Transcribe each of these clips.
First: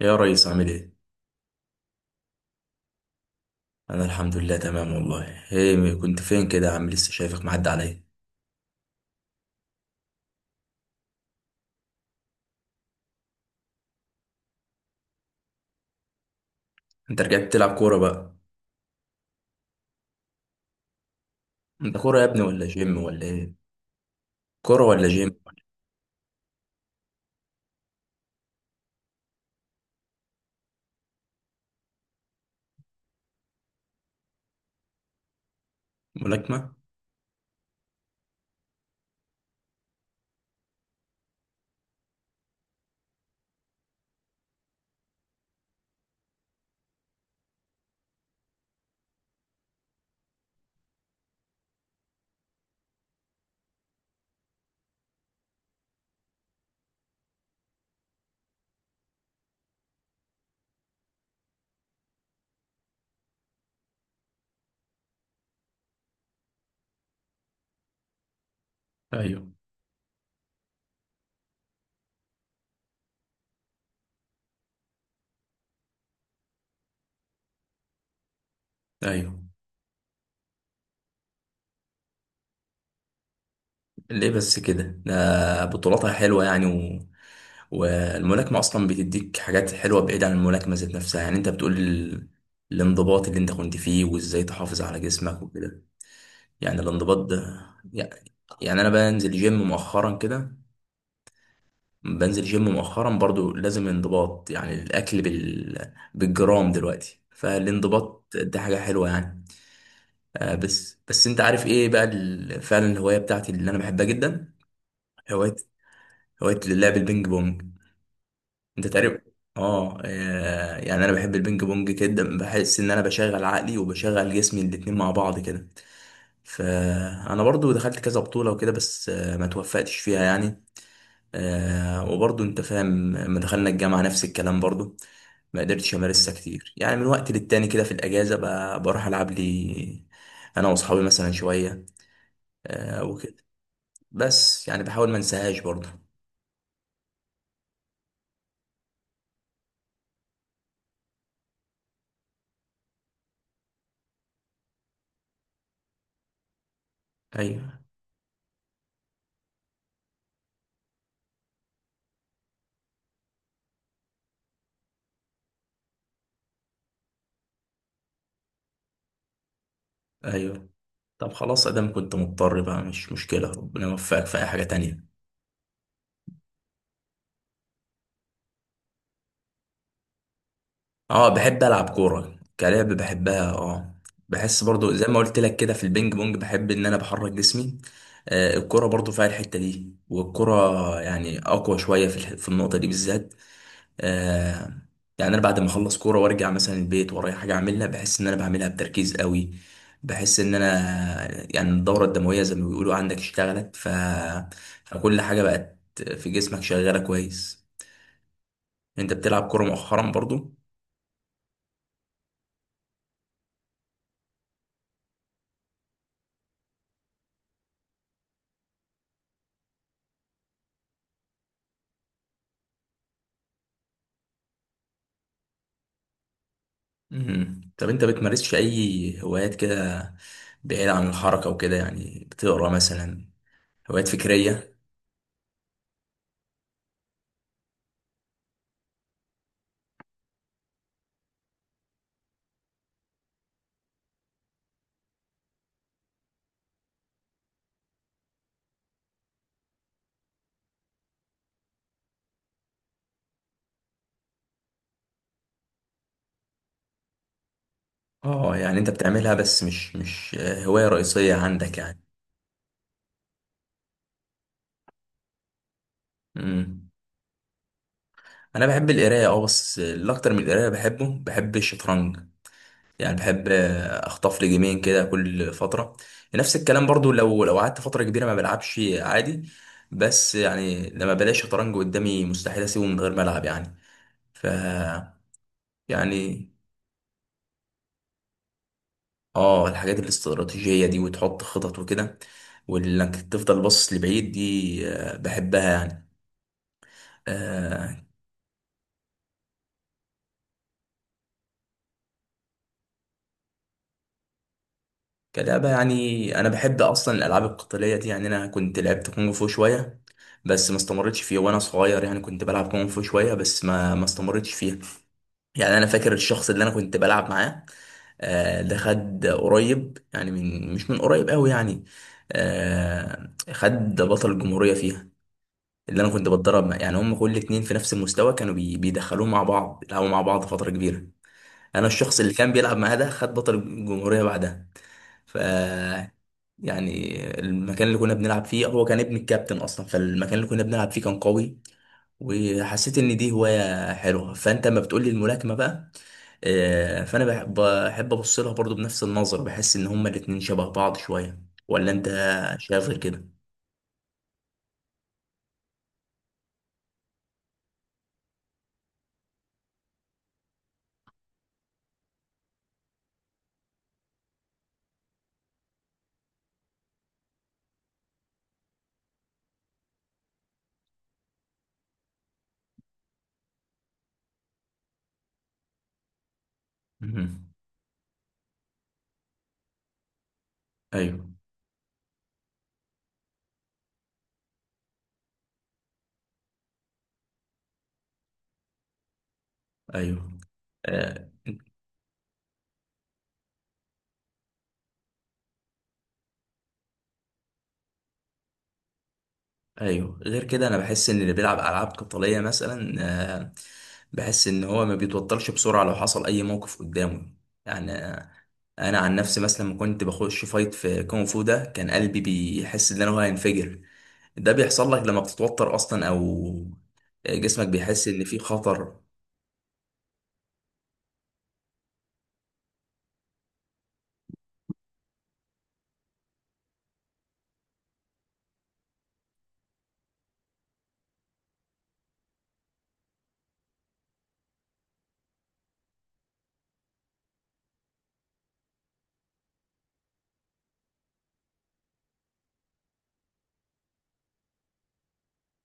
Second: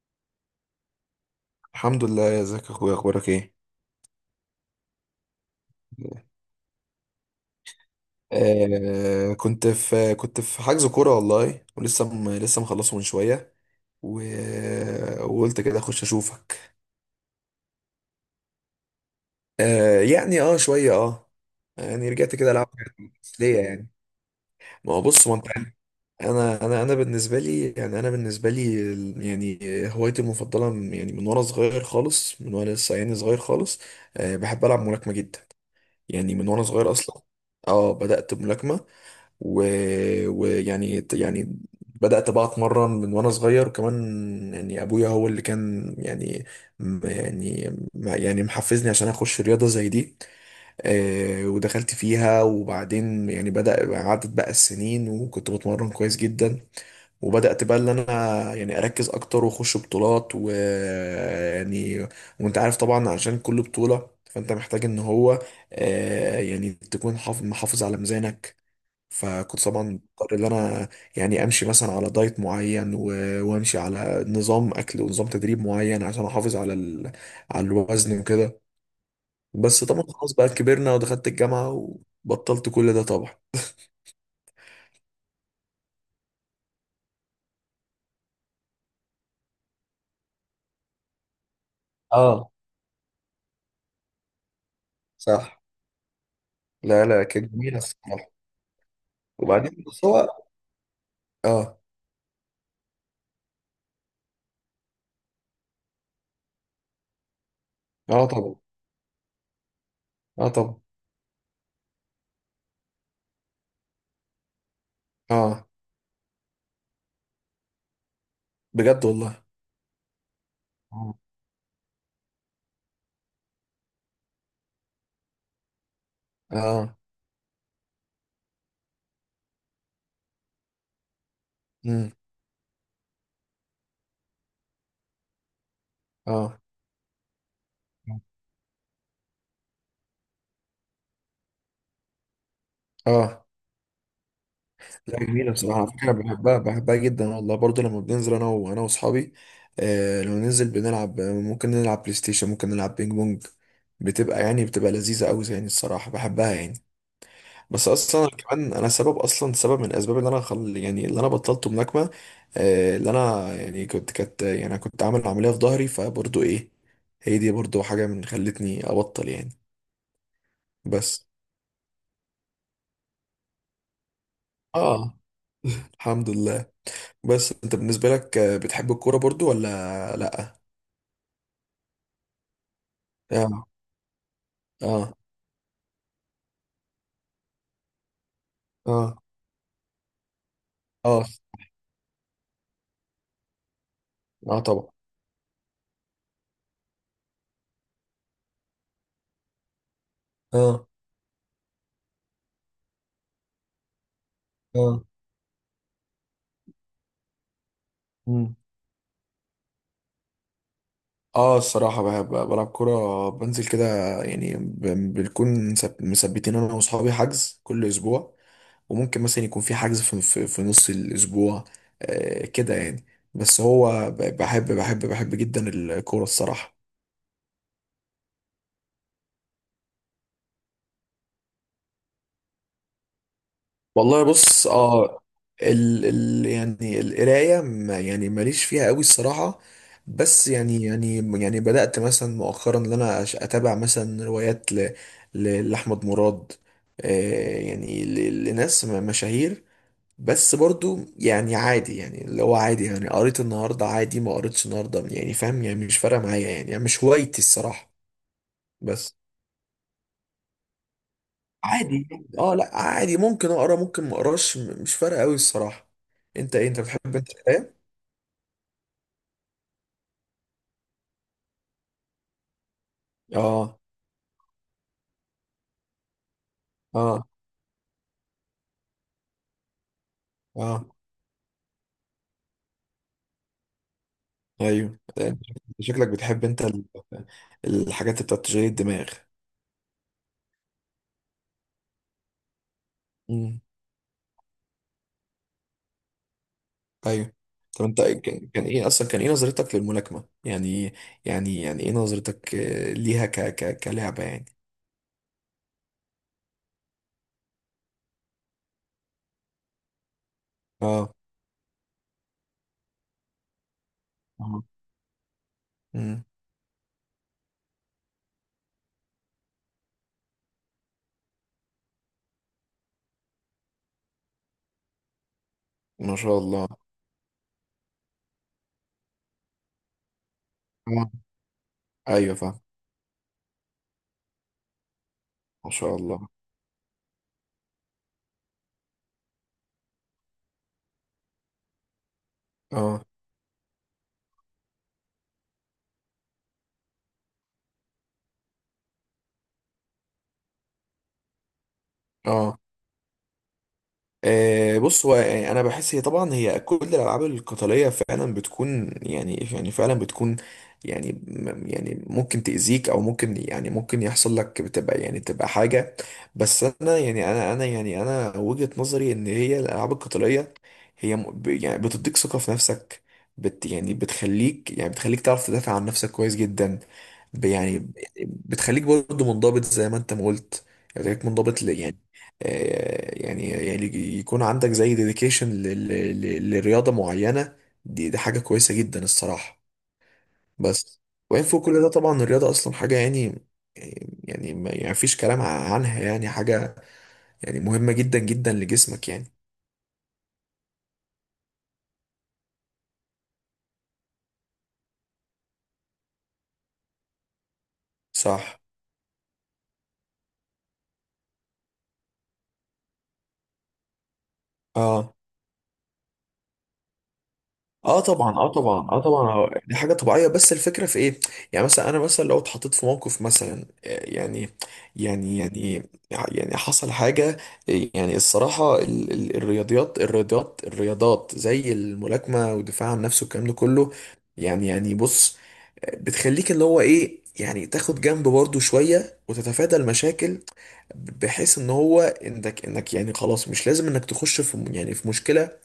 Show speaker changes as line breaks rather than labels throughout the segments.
يا ريس، عامل ايه؟
الحمد لله، يا ازيك يا اخويا؟ اخبارك ايه؟
انا الحمد لله تمام والله. ايه كنت فين كده يا عم؟ لسه شايفك معدي عليا.
كنت في حجز كوره والله، ولسه لسه مخلصه من شويه و... وقلت كده اخش اشوفك.
انت رجعت تلعب كورة بقى؟
آه شويه، اه.
انت
يعني
كورة يا
رجعت
ابني
كده
ولا
العب حاجات.
جيم ولا ايه؟
ليه يعني؟
كورة
ما هو
ولا
بص، ما
جيم؟
انت عارف، انا بالنسبه لي، هوايتي المفضله من وانا صغير خالص، من وانا لسه صغير خالص. بحب العب ملاكمه جدا، يعني من وانا
ملاكمة؟
صغير اصلا. اه، بدات بملاكمه و- ويعني يعني بدأت بقى اتمرن من وانا صغير، وكمان ابويا هو اللي كان محفزني عشان اخش رياضة زي دي. ودخلت فيها، وبعدين بدأ عدت بقى السنين، وكنت بتمرن كويس جدا. وبدأت بقى اللي انا يعني اركز اكتر واخش بطولات، وانت عارف طبعا، عشان كل بطولة فانت محتاج ان هو آه، يعني تكون محافظ على ميزانك.
ايوه،
فكنت طبعا مضطر ان انا امشي مثلا على دايت معين، وامشي على نظام اكل ونظام تدريب معين، عشان احافظ على الوزن وكده.
ايوه.
بس طبعا خلاص بقى كبرنا، ودخلت الجامعة وبطلت كل ده طبعا.
ليه بس كده؟ ده بطولاتها حلوة يعني، والملاكمة اصلا بتديك حاجات حلوة بعيد عن الملاكمة ذات نفسها. يعني انت بتقول
اه.
الانضباط اللي انت كنت فيه، وازاي تحافظ على جسمك
صح.
وكده. يعني
لا
الانضباط
لا، كانت
ده.
جميلة الصراحة.
يعني انا بنزل جيم
وبعدين بس
مؤخرا
هو،
كده.
اه.
بنزل جيم مؤخرا برضو، لازم انضباط، يعني الاكل بالجرام دلوقتي، فالانضباط
اه طبعا.
ده حاجه حلوه يعني.
اه
آه،
طبعا.
بس انت عارف ايه بقى فعلا، الهوايه بتاعتي اللي انا بحبها جدا. هوايه
اه.
هوايه لعب البينج بونج. انت
بجد
تقريبا...
والله.
اه، يعني انا
آه.
بحب البينج بونج جدا، بحس ان انا بشغل عقلي وبشغل جسمي الاتنين مع بعض كده.
اه.
فانا برضو دخلت كذا بطوله وكده، بس ما توفقتش فيها يعني.
امم.
وبرضه انت فاهم، لما دخلنا الجامعة نفس الكلام برضه. ما قدرتش امارسها
اه.
كتير، يعني من وقت للتاني كده، في الاجازة بروح العب لي انا واصحابي مثلا شوية. وكده،
اه.
بس يعني بحاول ما
لا، جميلة
انساهاش
بصراحة. على
برضه.
فكرة بحبها، جدا والله، برضه لما بننزل أنا وأصحابي، آه، لو ننزل بنلعب، ممكن نلعب بلاي ستيشن، ممكن نلعب بينج بونج، بتبقى لذيذة أوي الصراحة، بحبها يعني.
ايوه،
بس أصلا أنا كمان أنا سبب، أصلا من الأسباب اللي أنا بطلت ملاكمة، اللي أنا يعني كنت كانت يعني أنا كنت عامل عملية في ظهري، فبرضه إيه، هي دي برضه حاجة من خلتني أبطل يعني.
ايوه.
بس.
طب خلاص، ادام كنت مضطر بقى مش مشكلة، ربنا يوفقك في اي حاجة تانية.
آه. الحمد لله. بس أنت بالنسبة لك، بتحب الكورة برضه ولا
اه، بحب العب كوره، كلعب بحبها،
لأ؟
اه. بحس برضو زي
اه.
ما قلت لك كده في البينج بونج، بحب ان انا بحرك جسمي. الكوره برضو
اه.
فيها الحته دي، والكوره
اه.
يعني اقوى شويه في النقطه دي بالذات.
اه
آه.
طبعا.
يعني انا بعد ما اخلص كوره وارجع مثلا البيت ورايا حاجه اعملها، بحس ان انا بعملها بتركيز قوي. بحس ان انا...
اه.
يعني الدوره الدمويه زي ما بيقولوا عندك اشتغلت،
اه.
فكل حاجه بقت في جسمك شغاله كويس.
مم.
انت بتلعب كوره مؤخرا برضو؟
اه الصراحة، بحب بلعب كورة، بنزل كده يعني. بنكون مثبتين انا واصحابي حجز كل اسبوع. وممكن مثلا يكون في حجز في نص الاسبوع، آه كده يعني. بس هو بحب جدا الكورة الصراحة.
طب انت بتمارسش اي هوايات كده بعيد عن الحركة وكده، يعني بتقرا مثلا؟ هوايات
والله بص،
فكرية؟
اه، ال ال يعني القرايه ماليش فيها قوي الصراحه. بس يعني بدات مثلا مؤخرا ان انا اتابع مثلا روايات لاحمد مراد، لناس مشاهير. بس برضو يعني عادي، يعني اللي هو عادي، يعني قريت النهارده عادي، ما قريتش النهارده يعني، فاهم يعني؟ مش فارقه معايا، يعني مش هوايتي الصراحه.
اه، يعني انت
بس.
بتعملها بس مش هواية رئيسية عندك يعني.
عادي. اه، لا عادي، ممكن اقرا، ممكن ما اقراش، مش فارقه قوي الصراحه. انت ايه، انت
امم
بتحب انت القرايه؟
انا بحب القراية، اه، بس الاكتر من القراية بحبه، بحب الشطرنج. يعني بحب
اه.
اخطف لي جيمين كده كل فترة. نفس الكلام برضو،
اه.
لو قعدت فترة كبيرة ما بلعبش عادي. بس
اه.
يعني لما بلاقي شطرنج قدامي، مستحيل اسيبه من غير ما العب يعني. ف
ايوه، انت شكلك بتحب
يعني،
انت الحاجات اللي بتاعت تشغيل الدماغ.
اه، الحاجات الاستراتيجية دي وتحط خطط وكده، وانك
امم.
تفضل باصص لبعيد دي، بحبها يعني.
ايوه. طب
آه
انت كان ايه اصلا، كان نظرتك للملاكمه يعني؟ ايه نظرتك ليها، ك كلعبه يعني؟
كلعبة، يعني انا بحب اصلا الالعاب القتالية دي، يعني انا كنت لعبت كونغ فو شوية، بس ما
اه.
استمرتش فيها وانا صغير، يعني كنت بلعب كونغ فو شوية، بس ما استمرتش
اه.
فيها. يعني انا فاكر
امم.
الشخص اللي انا كنت بلعب معاه. ده خد قريب، يعني من، مش من قريب قوي يعني. خد بطل الجمهورية فيها. اللي انا
ما
كنت
شاء
بتدرب
الله.
مع، يعني هم كل اتنين في نفس المستوى كانوا بيدخلوه مع بعض يلعبوا مع بعض فترة كبيرة.
اه.
انا الشخص اللي
ايوه
كان
فاهم.
بيلعب معاه ده، خد بطل الجمهورية بعدها. ف
ما شاء الله.
يعني المكان اللي كنا بنلعب فيه هو كان ابن الكابتن اصلا، فالمكان اللي كنا بنلعب فيه كان قوي. وحسيت
اه.
ان دي هواية حلوة، فانت لما بتقولي الملاكمة بقى، فانا بحب ابص لها برضو بنفس النظر، بحس ان هما الاتنين شبه بعض شوية. ولا انت
اه.
شايف غير كده؟
آه، بص هو يعني، انا بحس هي طبعا، هي كل الالعاب القتاليه فعلا بتكون، فعلا بتكون ممكن تاذيك، او ممكن ممكن يحصل لك، بتبقى يعني تبقى حاجه. بس انا انا وجهه نظري ان هي الالعاب القتاليه، هي م- ب- يعني بتديك ثقه في نفسك. بت يعني بتخليك بتخليك تعرف تدافع عن نفسك كويس جدا. ب-
مهم.
يعني بتخليك برضه منضبط، زي ما انت ما قلت. يعني بتخليك
ايوه،
منضبط. يكون عندك زي ديديكيشن لرياضة معينة. دي حاجة كويسة جدا الصراحة.
ايوه.
بس.
آه،
وين فوق كل ده طبعا الرياضة أصلا حاجة ما فيش كلام عنها يعني، حاجة مهمة جدا جدا لجسمك يعني.
ايوه، غير كده انا بحس ان اللي بيلعب العاب قتاليه مثلا، آه، بحس ان هو ما بيتوترش بسرعه لو حصل اي موقف قدامه. يعني،
صح.
انا عن نفسي مثلا لما كنت بخش فايت في كونغ فو، ده كان قلبي بيحس ان انا هو هينفجر. ده بيحصل لك
اه.
لما بتتوتر اصلا، او جسمك
اه
بيحس ان
طبعا،
في
اه طبعا،
خطر.
اه طبعا. آه دي حاجه طبيعيه، بس الفكره في ايه؟ يعني مثلا انا مثلا لو اتحطيت في موقف مثلا، يعني يعني حصل حاجه، الصراحه ال ال الرياضيات الرياضيات الرياضات زي الملاكمه والدفاع عن نفسه والكلام ده كله، بص، بتخليك اللي هو ايه يعني، تاخد جنب برضه شويه وتتفادى المشاكل. بحيث ان هو انك يعني خلاص، مش لازم انك تخش في مشكله.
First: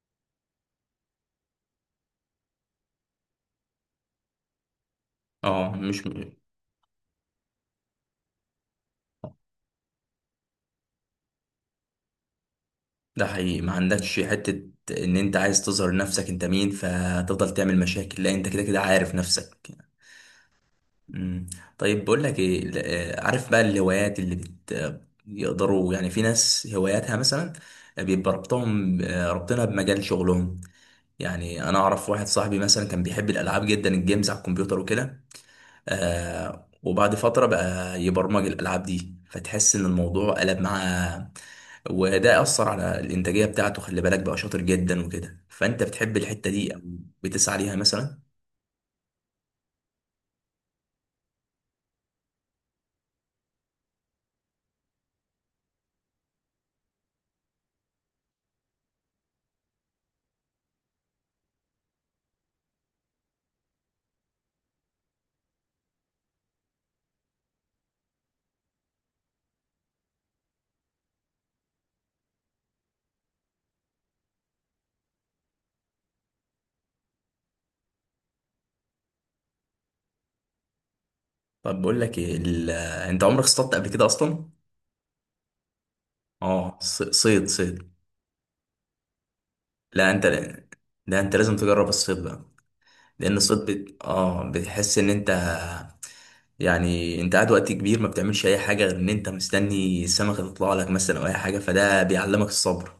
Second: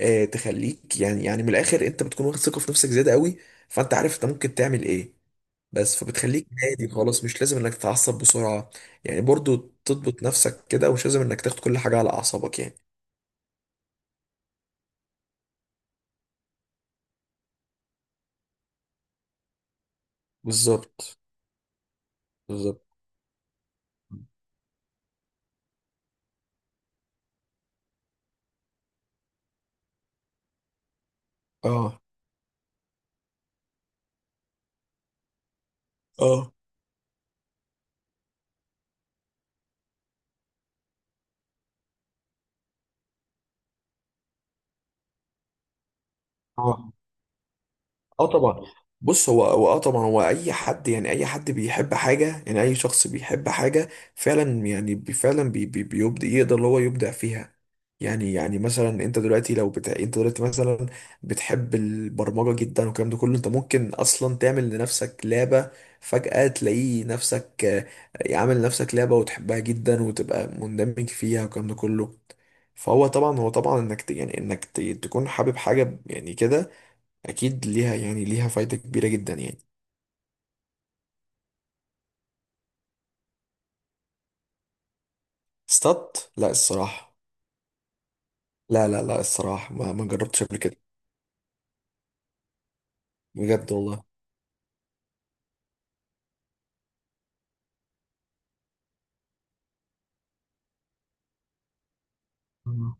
تخليك من الاخر انت بتكون واخد ثقه في نفسك زياده قوي، فانت عارف انت ممكن تعمل ايه.
اه،
بس
مش.
فبتخليك هادي خالص، مش لازم انك تتعصب بسرعه يعني، برضو تضبط نفسك كده، ومش لازم انك تاخد كل حاجه على اعصابك يعني.
ده حقيقي، ما عندكش حته ان انت عايز تظهر نفسك انت مين، فتفضل تعمل مشاكل. لا انت كده كده عارف نفسك.
بالظبط.
مم. طيب، بقول لك ايه
بالظبط.
عارف بقى الهوايات اللي بت آه، يقدروا، يعني في ناس هواياتها مثلا بيبقى ربطهم، ربطنا بمجال شغلهم. يعني انا
اه.
اعرف واحد صاحبي مثلا كان بيحب الالعاب جدا، الجيمز على الكمبيوتر وكده.
اه.
وبعد فترة بقى يبرمج الالعاب دي، فتحس ان الموضوع قلب معاه. وده اثر على الانتاجية بتاعته، خلي بالك بقى شاطر جدا وكده. فانت بتحب الحتة دي او
اه.
بتسعى ليها مثلا؟
اه طبعا. بص هو اه طبعا، هو اي حد يعني، اي حد بيحب حاجه، يعني اي شخص بيحب حاجه فعلا، يعني بي- فعلا بي بي بيبدع، يقدر اللي هو يبدع فيها. مثلا انت دلوقتي لو انت دلوقتي مثلا بتحب البرمجه جدا والكلام ده كله، انت ممكن اصلا تعمل لنفسك لعبه، فجاه تلاقي نفسك عامل لنفسك لعبه، وتحبها جدا، وتبقى مندمج فيها والكلام ده كله. فهو طبعا، هو طبعا انك تكون حابب حاجه يعني كده، اكيد ليها، فايدة كبيرة جدا يعني.
طب، بقول لك إيه انت عمرك اصطدت قبل كده اصلا؟
لا
اه،
الصراحة.
صيد، صيد؟
لا لا لا، الصراحة ما
لا انت
جربتش قبل كده.
لا انت لازم تجرب الصيد بقى. لان الصيد
بجد
بت...
والله.
اه بتحس ان انت... يعني انت قاعد وقت كبير، ما بتعملش اي حاجه غير ان انت مستني السمكه تطلع لك مثلا او اي حاجه، فده بيعلمك
آه.
الصبر.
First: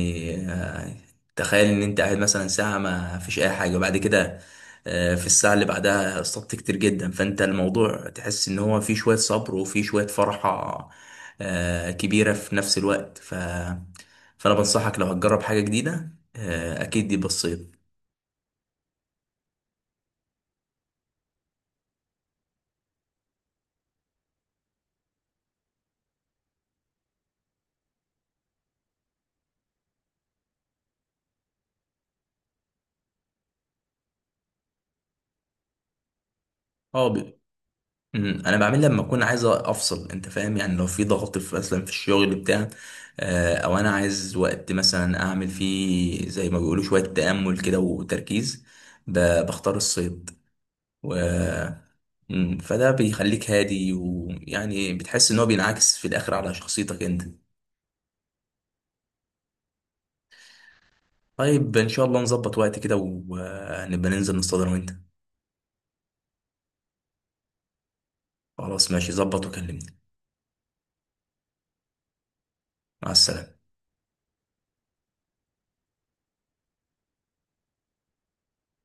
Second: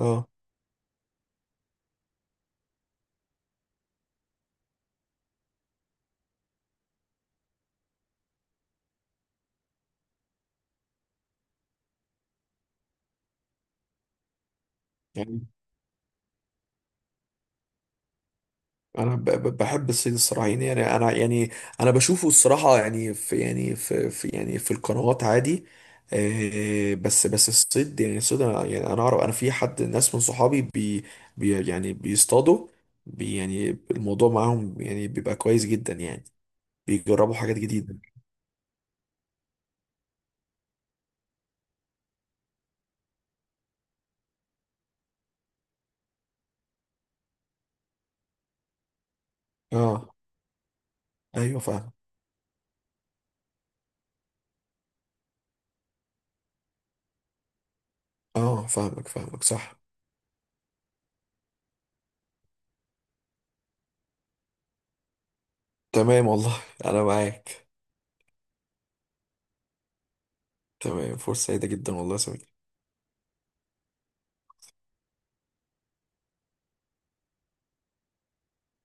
اه
تخيل ان انت قاعد مثلا ساعة ما فيش اي حاجة، وبعد كده في الساعة اللي بعدها اصطدت كتير جدا، فانت الموضوع تحس ان هو فيه شوية صبر وفيه شوية فرحة كبيرة في نفس الوقت. فانا بنصحك لو
يعني
هتجرب حاجة جديدة، اكيد دي بسيط.
انا بحب الصيد الصراحه، انا بشوفه الصراحه في في القنوات عادي. بس الصيد انا اعرف انا في ناس من صحابي بي, بي يعني بيصطادوا، بي يعني الموضوع معاهم يعني بيبقى كويس جدا يعني، بيجربوا حاجات جديده.
انا بعمل لما اكون عايز افصل، انت فاهم؟ يعني لو في ضغط في مثلا في الشغل بتاع، او انا عايز وقت مثلا اعمل فيه زي ما بيقولوا شويه تامل كده وتركيز، بختار
اه
الصيد. و
ايوه فاهم.
فده بيخليك هادي، ويعني بتحس ان هو بينعكس في الاخر على شخصيتك انت.
اه، فاهمك فاهمك، صح.
طيب، ان شاء الله نظبط وقت كده، ونبقى ننزل نصطاد انا وانت.
تمام والله، انا معاك.
خلاص ماشي، ظبط وكلمني.
تمام، فرصة سعيدة جدا والله يا سمير.
مع السلامه.